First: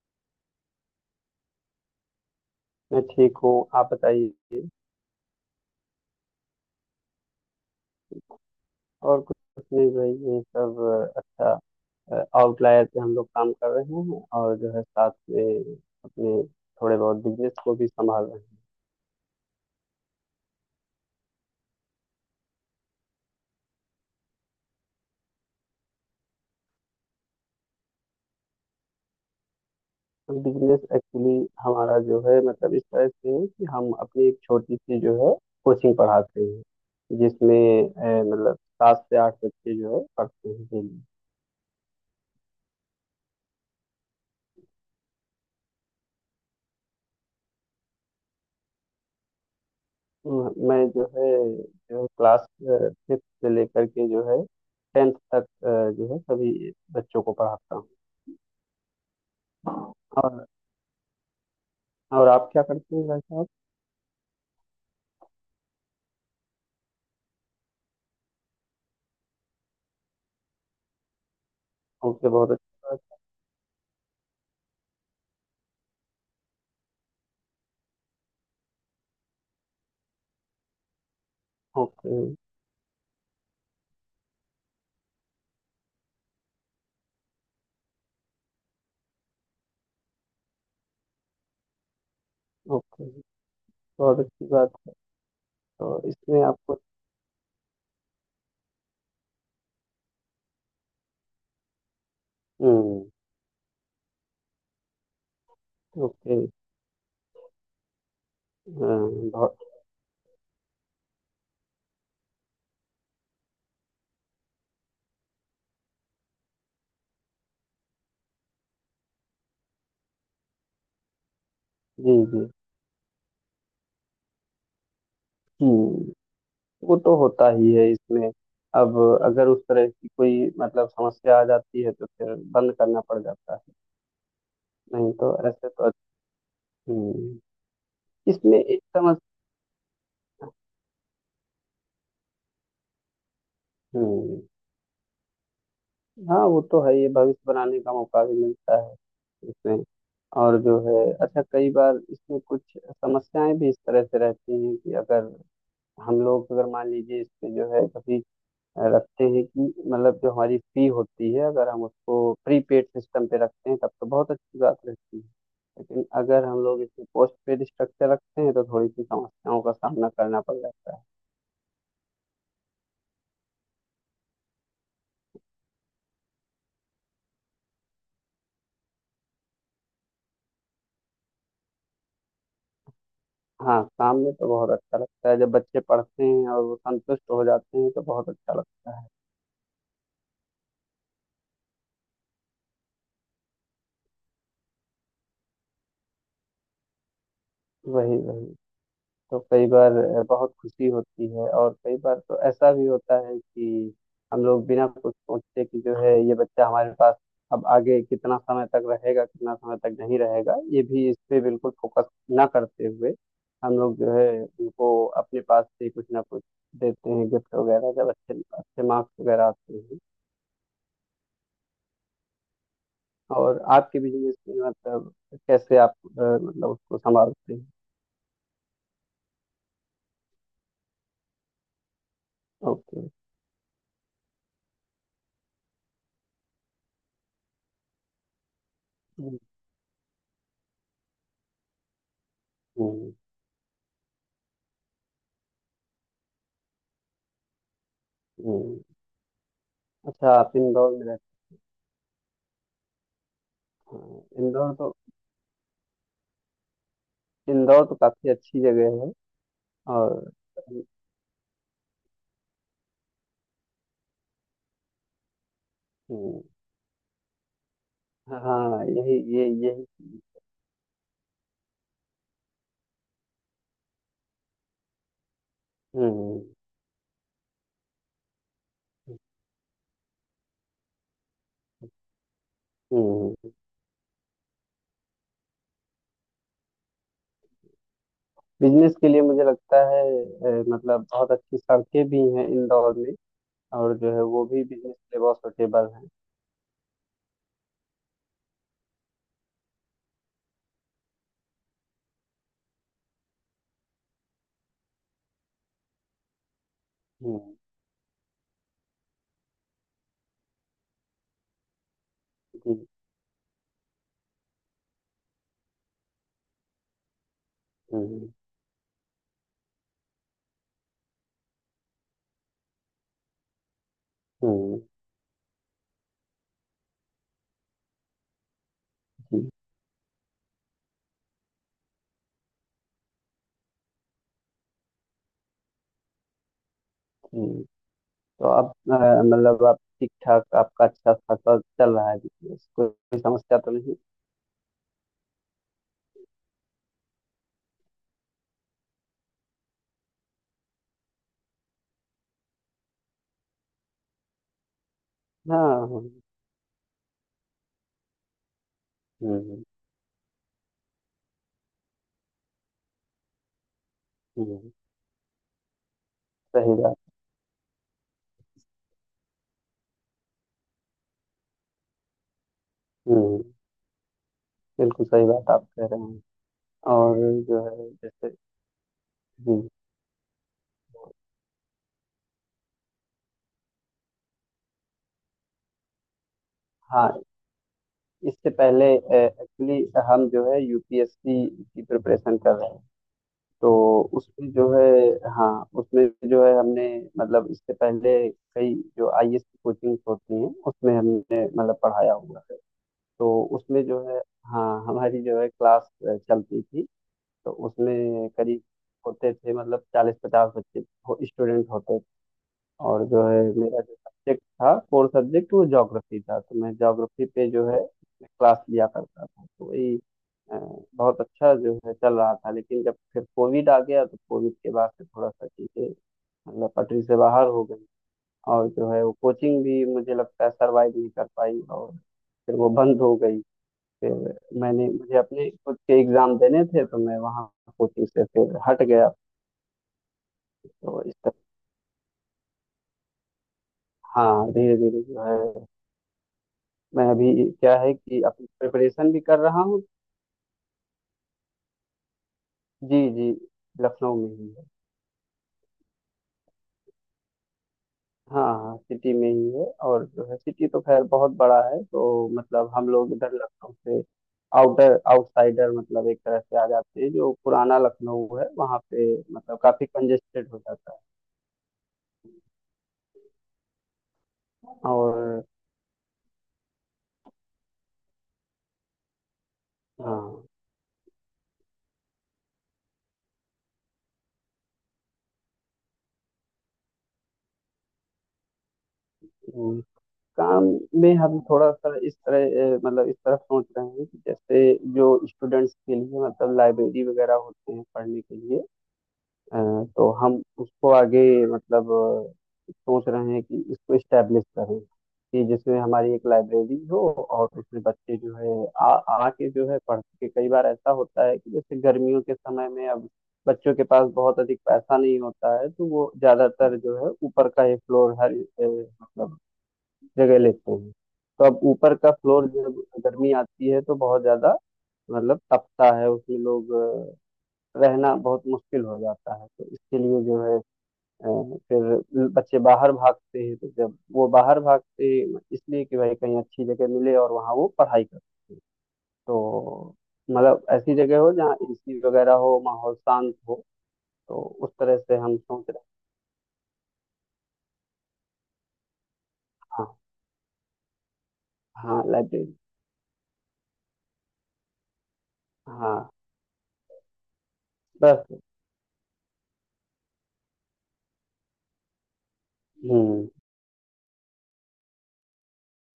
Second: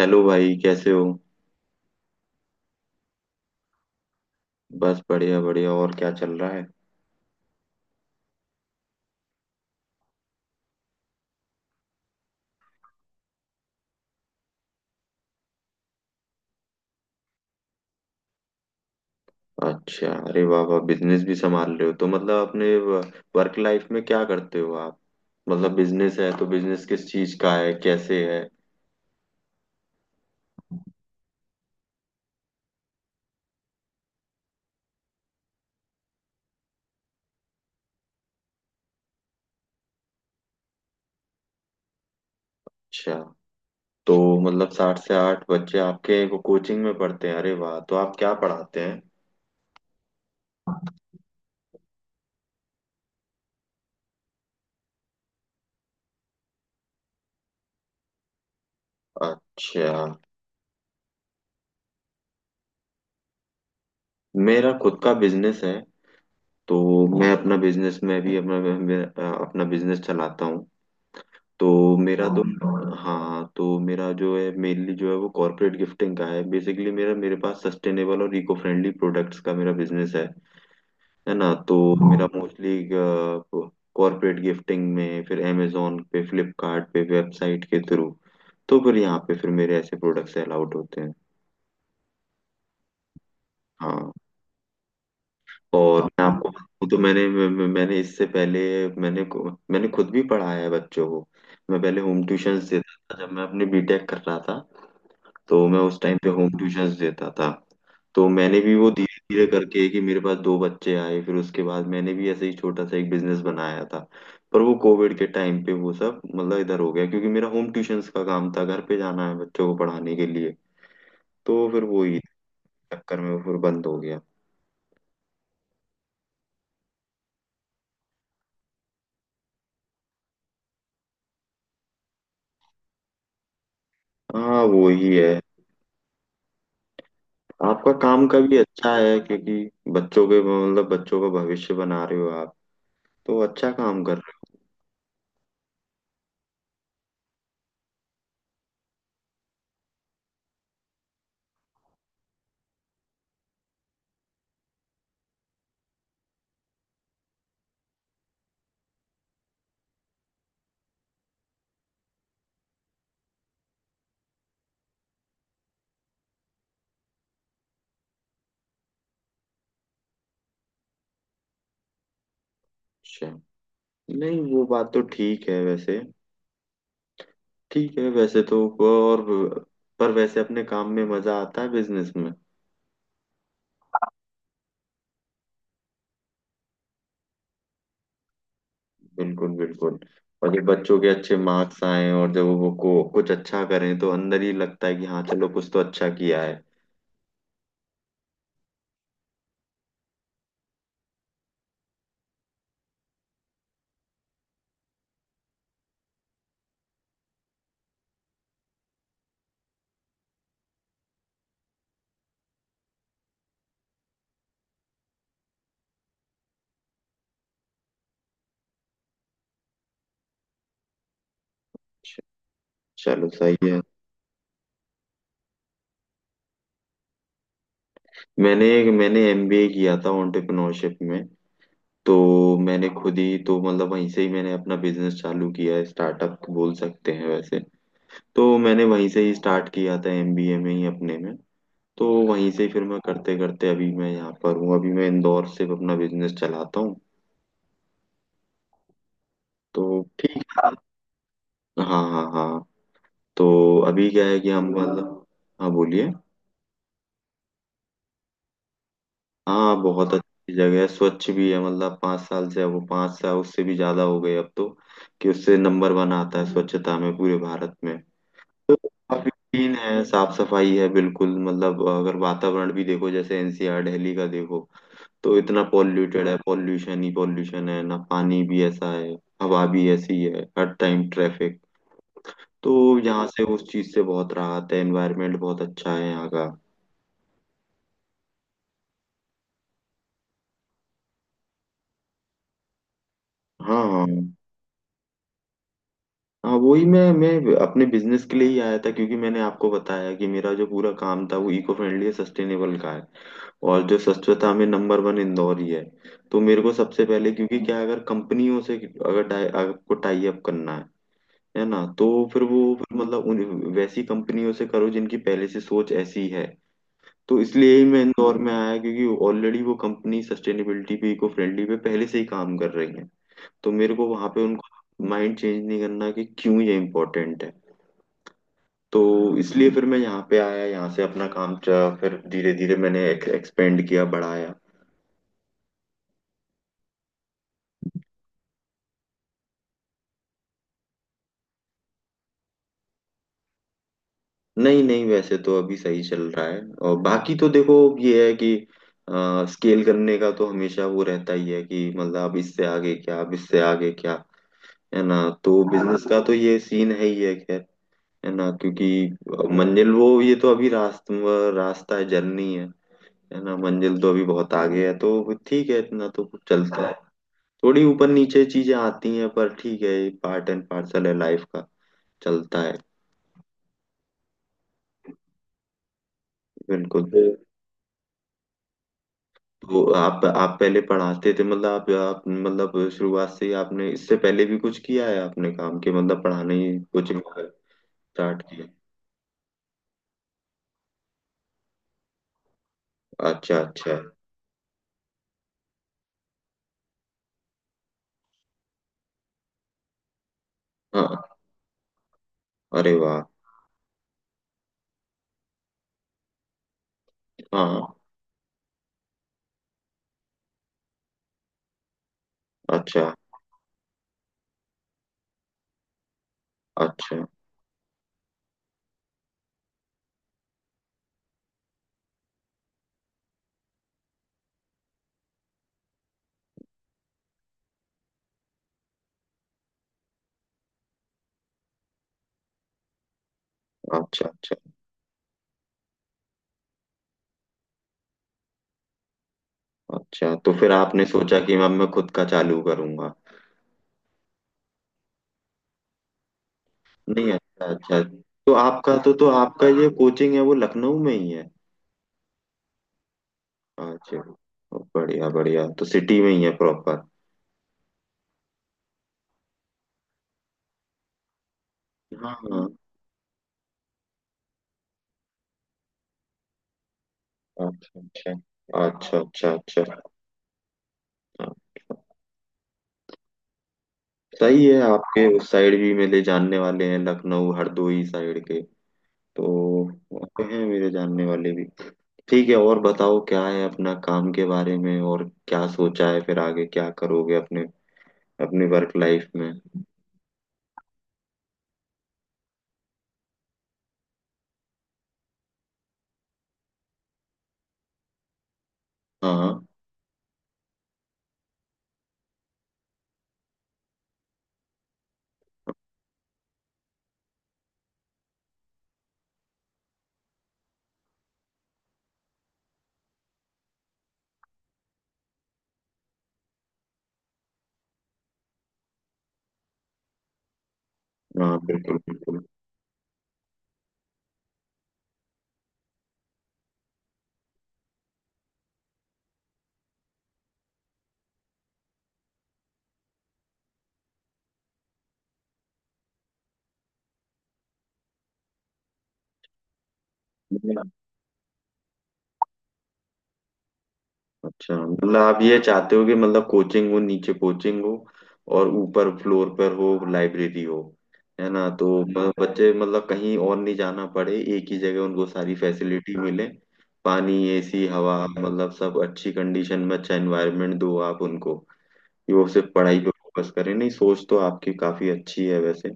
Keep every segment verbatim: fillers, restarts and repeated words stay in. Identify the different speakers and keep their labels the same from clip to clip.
Speaker 1: Hello भाई, कैसे हो?
Speaker 2: मैं ठीक हूँ, आप बताइए।
Speaker 1: बस बढ़िया बढ़िया। और क्या चल रहा है?
Speaker 2: और कुछ नहीं भाई, ये सब अच्छा। आउटलायर पे हम लोग काम कर रहे हैं और जो है साथ में अपने थोड़े बहुत बिजनेस को भी संभाल रहे हैं।
Speaker 1: अच्छा। अरे वाह वाह, बिजनेस भी संभाल रहे हो तो मतलब अपने वर्क लाइफ में क्या करते हो आप? मतलब बिजनेस है तो बिजनेस किस चीज का है, कैसे है?
Speaker 2: बिजनेस एक्चुअली हमारा जो है मतलब इस तरह से है कि हम अपनी एक छोटी सी जो है कोचिंग पढ़ाते हैं, जिसमें अ, मतलब सात से आठ बच्चे जो है पढ़ते हैं daily।
Speaker 1: अच्छा। तो मतलब साठ से आठ बच्चे आपके को कोचिंग में पढ़ते हैं? अरे वाह! तो आप क्या पढ़ाते हैं?
Speaker 2: हम्म, मैं जो है जो क्लास फिफ्थ से लेकर के जो है टेंथ तक अ, जो है सभी बच्चों को पढ़ाता हूँ।
Speaker 1: अच्छा।
Speaker 2: और और आप क्या करते हैं भाई साहब?
Speaker 1: मेरा खुद का बिजनेस है। तो मैं अपना बिजनेस में भी अपना मैं- अपना बिजनेस चलाता हूँ। तो मेरा
Speaker 2: ओके,
Speaker 1: तो,
Speaker 2: बहुत अच्छी
Speaker 1: हाँ
Speaker 2: बात।
Speaker 1: हाँ, तो मेरा जो है मेनली जो है वो कॉर्पोरेट गिफ्टिंग का है। बेसिकली मेरा, मेरे पास सस्टेनेबल और इको फ्रेंडली प्रोडक्ट्स का मेरा बिजनेस है है ना? तो
Speaker 2: ओके।
Speaker 1: मेरा मोस्टली कॉर्पोरेट गिफ्टिंग में, फिर अमेजोन पे, फ्लिपकार्ट पे, वेबसाइट के थ्रू। तो फिर यहाँ पे फिर मेरे ऐसे प्रोडक्ट्स अलाउड होते हैं।
Speaker 2: ओके,
Speaker 1: हाँ।
Speaker 2: बहुत अच्छी बात। तो
Speaker 1: और मैं
Speaker 2: इसमें
Speaker 1: आपको
Speaker 2: आपको।
Speaker 1: बताऊं तो मैंने मैं- मैंने इससे पहले मैंने मैंने खुद भी पढ़ाया है बच्चों को। मैं पहले होम ट्यूशंस देता
Speaker 2: हम्म।
Speaker 1: था जब मैं अपने बीटेक कर रहा था। तो मैं उस टाइम पे
Speaker 2: ओके।
Speaker 1: होम ट्यूशंस देता था। तो मैंने भी वो धीरे
Speaker 2: हाँ,
Speaker 1: धीरे
Speaker 2: बहुत।
Speaker 1: करके कि मेरे पास दो बच्चे आए, फिर उसके बाद मैंने भी ऐसे ही छोटा सा एक बिजनेस बनाया था। पर वो कोविड के टाइम पे वो सब मतलब इधर हो गया, क्योंकि मेरा होम ट्यूशंस का काम था, घर पे जाना है बच्चों को पढ़ाने के लिए। तो फिर वो
Speaker 2: जी
Speaker 1: ही
Speaker 2: जी।
Speaker 1: चक्कर में वो फिर बंद हो गया।
Speaker 2: हम्म। वो तो होता ही है इसमें। अब अगर उस तरह की कोई मतलब समस्या आ जाती है तो फिर बंद करना पड़ जाता है,
Speaker 1: हाँ वो
Speaker 2: नहीं
Speaker 1: ही
Speaker 2: तो
Speaker 1: है।
Speaker 2: ऐसे तो। हम्म।
Speaker 1: आपका काम का भी
Speaker 2: इसमें एक
Speaker 1: अच्छा
Speaker 2: समस्या।
Speaker 1: है, क्योंकि बच्चों के मतलब बच्चों का भविष्य बना रहे हो आप। तो अच्छा काम कर रहे
Speaker 2: हम्म,
Speaker 1: हो।
Speaker 2: हाँ वो तो है, ये भविष्य बनाने का मौका भी मिलता है इसमें। और जो है अच्छा कई बार इसमें कुछ समस्याएं भी इस तरह से रहती हैं कि अगर हम लोग अगर मान लीजिए इसमें जो है कभी रखते हैं कि मतलब जो हमारी फी होती है अगर हम उसको प्रीपेड सिस्टम पे रखते हैं तब तो बहुत अच्छी बात रहती है, लेकिन अगर हम लोग इसमें पोस्ट पेड स्ट्रक्चर रखते हैं तो थोड़ी सी समस्याओं का सामना करना पड़ जाता है।
Speaker 1: उससे नहीं, वो बात तो ठीक है वैसे। ठीक है वैसे तो। और पर वैसे अपने काम में मजा आता है बिजनेस में।
Speaker 2: हाँ, शाम में तो बहुत अच्छा लगता है, जब बच्चे पढ़ते हैं और वो संतुष्ट हो जाते हैं तो बहुत अच्छा लगता है।
Speaker 1: बिल्कुल बिल्कुल। और जब बच्चों के अच्छे मार्क्स आए और जब वो को कुछ अच्छा करें तो अंदर ही लगता है कि हाँ चलो कुछ तो अच्छा किया है।
Speaker 2: वही वही। तो कई बार अ, बहुत खुशी होती है, और कई बार तो ऐसा भी होता है कि हम लोग बिना कुछ सोचे कि जो है ये बच्चा हमारे पास अब आगे कितना समय तक रहेगा कितना समय तक नहीं रहेगा ये भी इस पे बिल्कुल फोकस ना करते हुए हम लोग जो है उनको अपने पास से कुछ ना कुछ देते हैं, गिफ्ट वगैरह, जब अच्छे अच्छे मार्क्स वगैरह आते हैं।
Speaker 1: चलो सही
Speaker 2: और
Speaker 1: है।
Speaker 2: आपके बिजनेस में मतलब कैसे आप अ, मतलब उसको संभालते हैं?
Speaker 1: मैंने मैंने एमबीए किया था एंटरप्रेन्योरशिप में। तो मैंने
Speaker 2: ओके।
Speaker 1: खुद ही तो मतलब वहीं से ही मैंने अपना बिजनेस चालू किया है, स्टार्टअप बोल सकते हैं वैसे। तो मैंने वहीं से ही
Speaker 2: हम्म।
Speaker 1: स्टार्ट किया था एमबीए में ही अपने में। तो वहीं से फिर मैं
Speaker 2: हम्म।
Speaker 1: करते करते अभी मैं यहाँ पर हूँ। अभी मैं इंदौर से अपना बिजनेस चलाता हूँ।
Speaker 2: हम्म।
Speaker 1: तो
Speaker 2: अच्छा,
Speaker 1: ठीक
Speaker 2: आप
Speaker 1: है।
Speaker 2: इंदौर में रहते
Speaker 1: हाँ हाँ हाँ। तो अभी क्या है
Speaker 2: हैं?
Speaker 1: कि हम
Speaker 2: इंदौर तो,
Speaker 1: मतलब, हाँ बोलिए।
Speaker 2: इंदौर तो काफी अच्छी जगह है।
Speaker 1: हाँ बहुत
Speaker 2: और
Speaker 1: अच्छी जगह है, स्वच्छ भी है मतलब पाँच साल से वो, पाँच साल उससे भी ज्यादा हो गए अब तो, कि उससे नंबर वन आता
Speaker 2: हम्म,
Speaker 1: है स्वच्छता में पूरे भारत में। तो
Speaker 2: हाँ यही
Speaker 1: काफी
Speaker 2: ये
Speaker 1: क्लीन
Speaker 2: यही।
Speaker 1: है, साफ सफाई है बिल्कुल। मतलब अगर वातावरण भी देखो, जैसे एनसीआर दिल्ली का देखो तो इतना पॉल्यूटेड है,
Speaker 2: हम्म।
Speaker 1: पॉल्यूशन ही पॉल्यूशन है ना, पानी भी ऐसा है, हवा भी ऐसी है, हर टाइम ट्रैफिक। तो यहाँ से
Speaker 2: हम्म।
Speaker 1: उस चीज से बहुत राहत है, एनवायरनमेंट बहुत अच्छा है यहाँ का।
Speaker 2: बिजनेस के लिए मुझे लगता है अ, मतलब बहुत अच्छी सड़कें भी हैं इंदौर में,
Speaker 1: हाँ
Speaker 2: और
Speaker 1: हाँ।
Speaker 2: जो है वो भी बिजनेस के लिए बहुत सुटेबल हैं।
Speaker 1: हाँ वही मैं मैं अपने बिजनेस के लिए ही आया था, क्योंकि मैंने आपको बताया कि मेरा जो पूरा काम था वो इको फ्रेंडली सस्टेनेबल का है। और जो स्वच्छता में नंबर वन इंदौर ही है। तो मेरे को सबसे पहले
Speaker 2: हम्म।
Speaker 1: क्योंकि क्या है, अगर कंपनियों से अगर टाई आपको टाई अप करना है है ना? तो फिर वो
Speaker 2: जी।
Speaker 1: फिर मतलब उन वैसी कंपनियों से करो जिनकी पहले से सोच ऐसी है। तो इसलिए ही मैं
Speaker 2: हम्म।
Speaker 1: इंदौर में आया, क्योंकि ऑलरेडी वो कंपनी सस्टेनेबिलिटी पे, इको फ्रेंडली पे पहले से ही काम कर रही है। तो मेरे को वहां पे
Speaker 2: हम्म।
Speaker 1: उनको माइंड चेंज नहीं करना कि क्यों ये इम्पोर्टेंट है। तो
Speaker 2: जी
Speaker 1: इसलिए फिर मैं यहाँ पे आया, यहाँ से अपना काम च- फिर धीरे धीरे मैंने एक्सपेंड किया, बढ़ाया।
Speaker 2: जी। तो अब अ, मतलब आप ठीक ठाक, आपका अच्छा खासा चल रहा है बिजनेस, कोई समस्या तो नहीं?
Speaker 1: नहीं नहीं वैसे तो अभी सही चल रहा है। और बाकी तो देखो, ये है कि आ, स्केल करने का तो हमेशा वो रहता ही है कि मतलब अब इससे आगे क्या, अब इससे आगे क्या, है ना? तो
Speaker 2: हाँ।
Speaker 1: बिजनेस
Speaker 2: हम्म।
Speaker 1: का तो ये सीन है ही है। खैर, है ना, क्योंकि
Speaker 2: हम्म।
Speaker 1: मंजिल वो ये तो अभी रास्ता रास्ता है, जर्नी है है ना। मंजिल तो अभी बहुत
Speaker 2: हम्म,
Speaker 1: आगे है। तो ठीक है, इतना तो
Speaker 2: सही
Speaker 1: चलता है।
Speaker 2: बात।
Speaker 1: थोड़ी ऊपर नीचे चीजें आती हैं पर ठीक है, पार्ट एंड पार्सल है लाइफ का। चलता है।
Speaker 2: हम्म। बिल्कुल सही बात आप कह रहे हैं।
Speaker 1: बिल्कुल।
Speaker 2: और जो है जैसे हम्म,
Speaker 1: तो आप आप पहले पढ़ाते थे मतलब आप, आप मतलब शुरुआत से ही आपने इससे पहले भी कुछ किया है? आपने काम के मतलब पढ़ाने ही कोचिंग
Speaker 2: हाँ,
Speaker 1: स्टार्ट
Speaker 2: इससे
Speaker 1: किया?
Speaker 2: पहले एक्चुअली हम जो है यू पी एस सी की प्रिपरेशन कर रहे हैं।
Speaker 1: अच्छा
Speaker 2: तो
Speaker 1: अच्छा।
Speaker 2: उसमें जो है हाँ उसमें जो है हमने मतलब इससे पहले कई जो आई ए एस की कोचिंग होती हैं उसमें
Speaker 1: हाँ।
Speaker 2: हमने मतलब पढ़ाया हुआ है।
Speaker 1: अरे वाह।
Speaker 2: तो उसमें जो है हाँ हमारी जो है क्लास अ, चलती थी, तो
Speaker 1: हाँ।
Speaker 2: उसमें करीब होते थे मतलब चालीस पचास बच्चे, हो, स्टूडेंट होते थे। और
Speaker 1: अच्छा
Speaker 2: जो है मेरा जो सब्जेक्ट था कोर सब्जेक्ट वो ज्योग्राफी था, तो मैं
Speaker 1: अच्छा।
Speaker 2: ज्योग्राफी पे जो है क्लास लिया करता था। तो वही अ, बहुत अच्छा जो है चल रहा था, लेकिन जब फिर कोविड आ गया तो कोविड के बाद से थोड़ा सा चीज़ें मतलब पटरी से बाहर हो गई, और जो है वो कोचिंग भी मुझे लगता है सरवाइव नहीं कर पाई और फिर वो बंद हो गई।
Speaker 1: अच्छा
Speaker 2: फिर
Speaker 1: अच्छा
Speaker 2: मैंने मुझे अपने खुद के एग्जाम देने थे, तो मैं वहाँ कोचिंग से फिर हट गया।
Speaker 1: अच्छा। तो फिर
Speaker 2: तो
Speaker 1: आपने
Speaker 2: इस तरह
Speaker 1: सोचा कि अब मैं खुद का चालू करूंगा?
Speaker 2: हाँ धीरे धीरे जो है मैं
Speaker 1: नहीं
Speaker 2: अभी
Speaker 1: अच्छा
Speaker 2: क्या है
Speaker 1: अच्छा।
Speaker 2: कि अपनी
Speaker 1: तो आपका तो
Speaker 2: प्रिपरेशन भी
Speaker 1: तो
Speaker 2: कर रहा
Speaker 1: आपका
Speaker 2: हूँ।
Speaker 1: ये कोचिंग है वो लखनऊ में ही है?
Speaker 2: जी जी। लखनऊ
Speaker 1: अच्छा।
Speaker 2: में ही है।
Speaker 1: बढ़िया बढ़िया। तो सिटी में ही है प्रॉपर?
Speaker 2: हाँ हाँ, सिटी में ही है, और जो है सिटी तो खैर बहुत बड़ा है, तो
Speaker 1: हाँ हाँ।
Speaker 2: मतलब हम लोग इधर लखनऊ से आउटर आउटसाइडर मतलब एक तरह से आ जाते हैं, जो पुराना
Speaker 1: अच्छा
Speaker 2: लखनऊ है वहाँ
Speaker 1: अच्छा
Speaker 2: पे
Speaker 1: अच्छा अच्छा
Speaker 2: मतलब काफी
Speaker 1: अच्छा।
Speaker 2: कंजेस्टेड हो जाता है।
Speaker 1: हाँ, सही है। आपके
Speaker 2: और
Speaker 1: उस साइड भी मेरे जानने वाले हैं, लखनऊ हरदोई साइड के। तो वहाँ पे
Speaker 2: हाँ,
Speaker 1: हैं मेरे जानने वाले भी। ठीक है। और बताओ क्या है अपना काम के बारे में, और क्या सोचा है फिर आगे क्या करोगे अपने, अपने वर्क लाइफ में?
Speaker 2: काम में हम थोड़ा सा इस तरह अ, मतलब इस तरफ सोच रहे हैं कि जैसे जो स्टूडेंट्स के लिए मतलब लाइब्रेरी वगैरह होते हैं पढ़ने के लिए
Speaker 1: हाँ हाँ।
Speaker 2: अ, तो हम उसको आगे मतलब अ, सोच रहे हैं कि इसको स्टैब्लिश करें, कि जिसमें हमारी एक लाइब्रेरी हो और उसमें बच्चे जो है आ आके जो है पढ़ के, कई बार ऐसा होता है कि जैसे गर्मियों के समय में अब बच्चों के पास बहुत अधिक पैसा नहीं होता है, तो वो ज्यादातर जो है ऊपर का ये फ्लोर हर अ, मतलब जगह लेते हैं। तो
Speaker 1: हाँ,
Speaker 2: अब ऊपर
Speaker 1: बिल्कुल
Speaker 2: का
Speaker 1: बिल्कुल।
Speaker 2: फ्लोर जब गर्मी आती है तो बहुत ज्यादा मतलब तपता है, उसमें लोग अ, रहना बहुत मुश्किल हो जाता है, तो इसके लिए जो है अ, फिर बच्चे बाहर भागते हैं, तो जब वो बाहर भागते हैं इसलिए कि भाई कहीं अच्छी जगह मिले और वहाँ वो पढ़ाई कर सकें। तो मतलब ऐसी जगह हो जहाँ ए सी वगैरह हो, माहौल शांत हो, तो उस
Speaker 1: अच्छा,
Speaker 2: तरह
Speaker 1: मतलब
Speaker 2: से हम
Speaker 1: आप ये
Speaker 2: सोच रहे
Speaker 1: चाहते हो कि मतलब कोचिंग हो नीचे कोचिंग हो, और ऊपर फ्लोर पर
Speaker 2: हैं।
Speaker 1: हो लाइब्रेरी हो, है ना? तो
Speaker 2: हाँ हाँ,
Speaker 1: म-
Speaker 2: लाइब्रेरी।
Speaker 1: बच्चे मतलब कहीं और नहीं जाना पड़े, एक ही जगह उनको सारी
Speaker 2: हाँ।
Speaker 1: फैसिलिटी मिले। पानी, एसी, हवा
Speaker 2: बस।
Speaker 1: मतलब सब अच्छी कंडीशन में अच्छा एनवायरनमेंट दो आप उनको, कि वो सिर्फ पढ़ाई पे
Speaker 2: हम्म।
Speaker 1: फोकस करें। नहीं, सोच तो आपकी काफी अच्छी है वैसे।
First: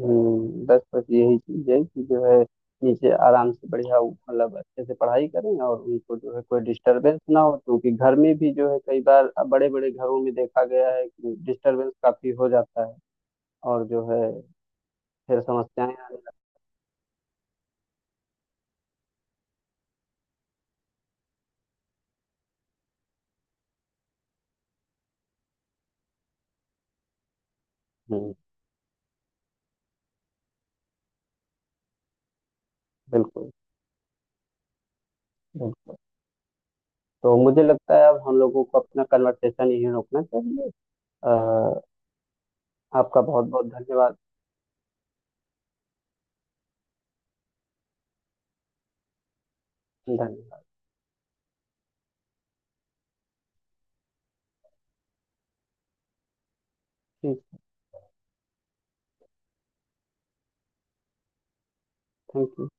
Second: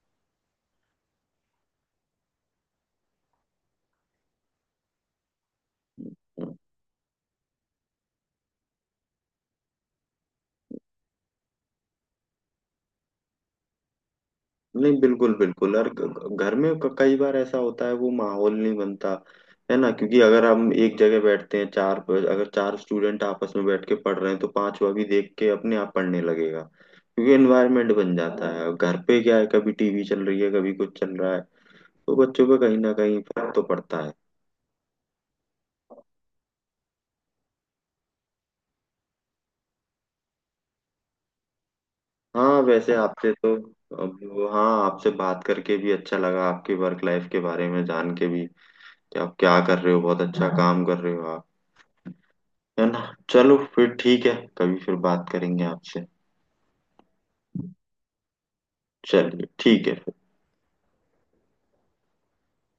Speaker 2: हम्म, बस बस यही चीज है कि जो है नीचे आराम से बढ़िया मतलब अच्छे से पढ़ाई करें और उनको जो है कोई डिस्टरबेंस ना हो, क्योंकि घर में भी जो है कई बार बड़े बड़े घरों में देखा गया है कि डिस्टरबेंस काफी हो जाता है, और जो है
Speaker 1: नहीं बिल्कुल
Speaker 2: फिर
Speaker 1: बिल्कुल। और
Speaker 2: समस्याएं
Speaker 1: ग-
Speaker 2: आने लगती
Speaker 1: ग- घर में क- कई बार ऐसा होता है वो माहौल नहीं बनता, है ना? क्योंकि अगर हम एक जगह बैठते हैं चार, अगर चार स्टूडेंट आपस में बैठ के पढ़ रहे हैं तो पांचवा भी देख के अपने आप पढ़ने लगेगा, क्योंकि एनवायरनमेंट बन
Speaker 2: हैं।
Speaker 1: जाता है। अब घर पे क्या है, कभी टीवी चल रही है, कभी कुछ चल रहा है। तो बच्चों पे कहीं ना कहीं
Speaker 2: बिल्कुल
Speaker 1: फर्क तो पड़ता है।
Speaker 2: बिल्कुल। तो मुझे लगता है अब हम लोगों को अपना कन्वर्सेशन यहीं रोकना चाहिए। अ,
Speaker 1: हाँ वैसे
Speaker 2: आपका
Speaker 1: आपसे
Speaker 2: बहुत
Speaker 1: तो,
Speaker 2: बहुत धन्यवाद।
Speaker 1: अब वो- हाँ आपसे बात करके भी अच्छा लगा, आपकी वर्क लाइफ के बारे में जान के भी, कि आप क्या कर रहे हो। बहुत अच्छा
Speaker 2: धन्यवाद।
Speaker 1: काम कर रहे हो आप, है ना? चलो फिर ठीक है, कभी फिर बात करेंगे आपसे।
Speaker 2: ठीक।
Speaker 1: चलिए ठीक है।
Speaker 2: Thank you.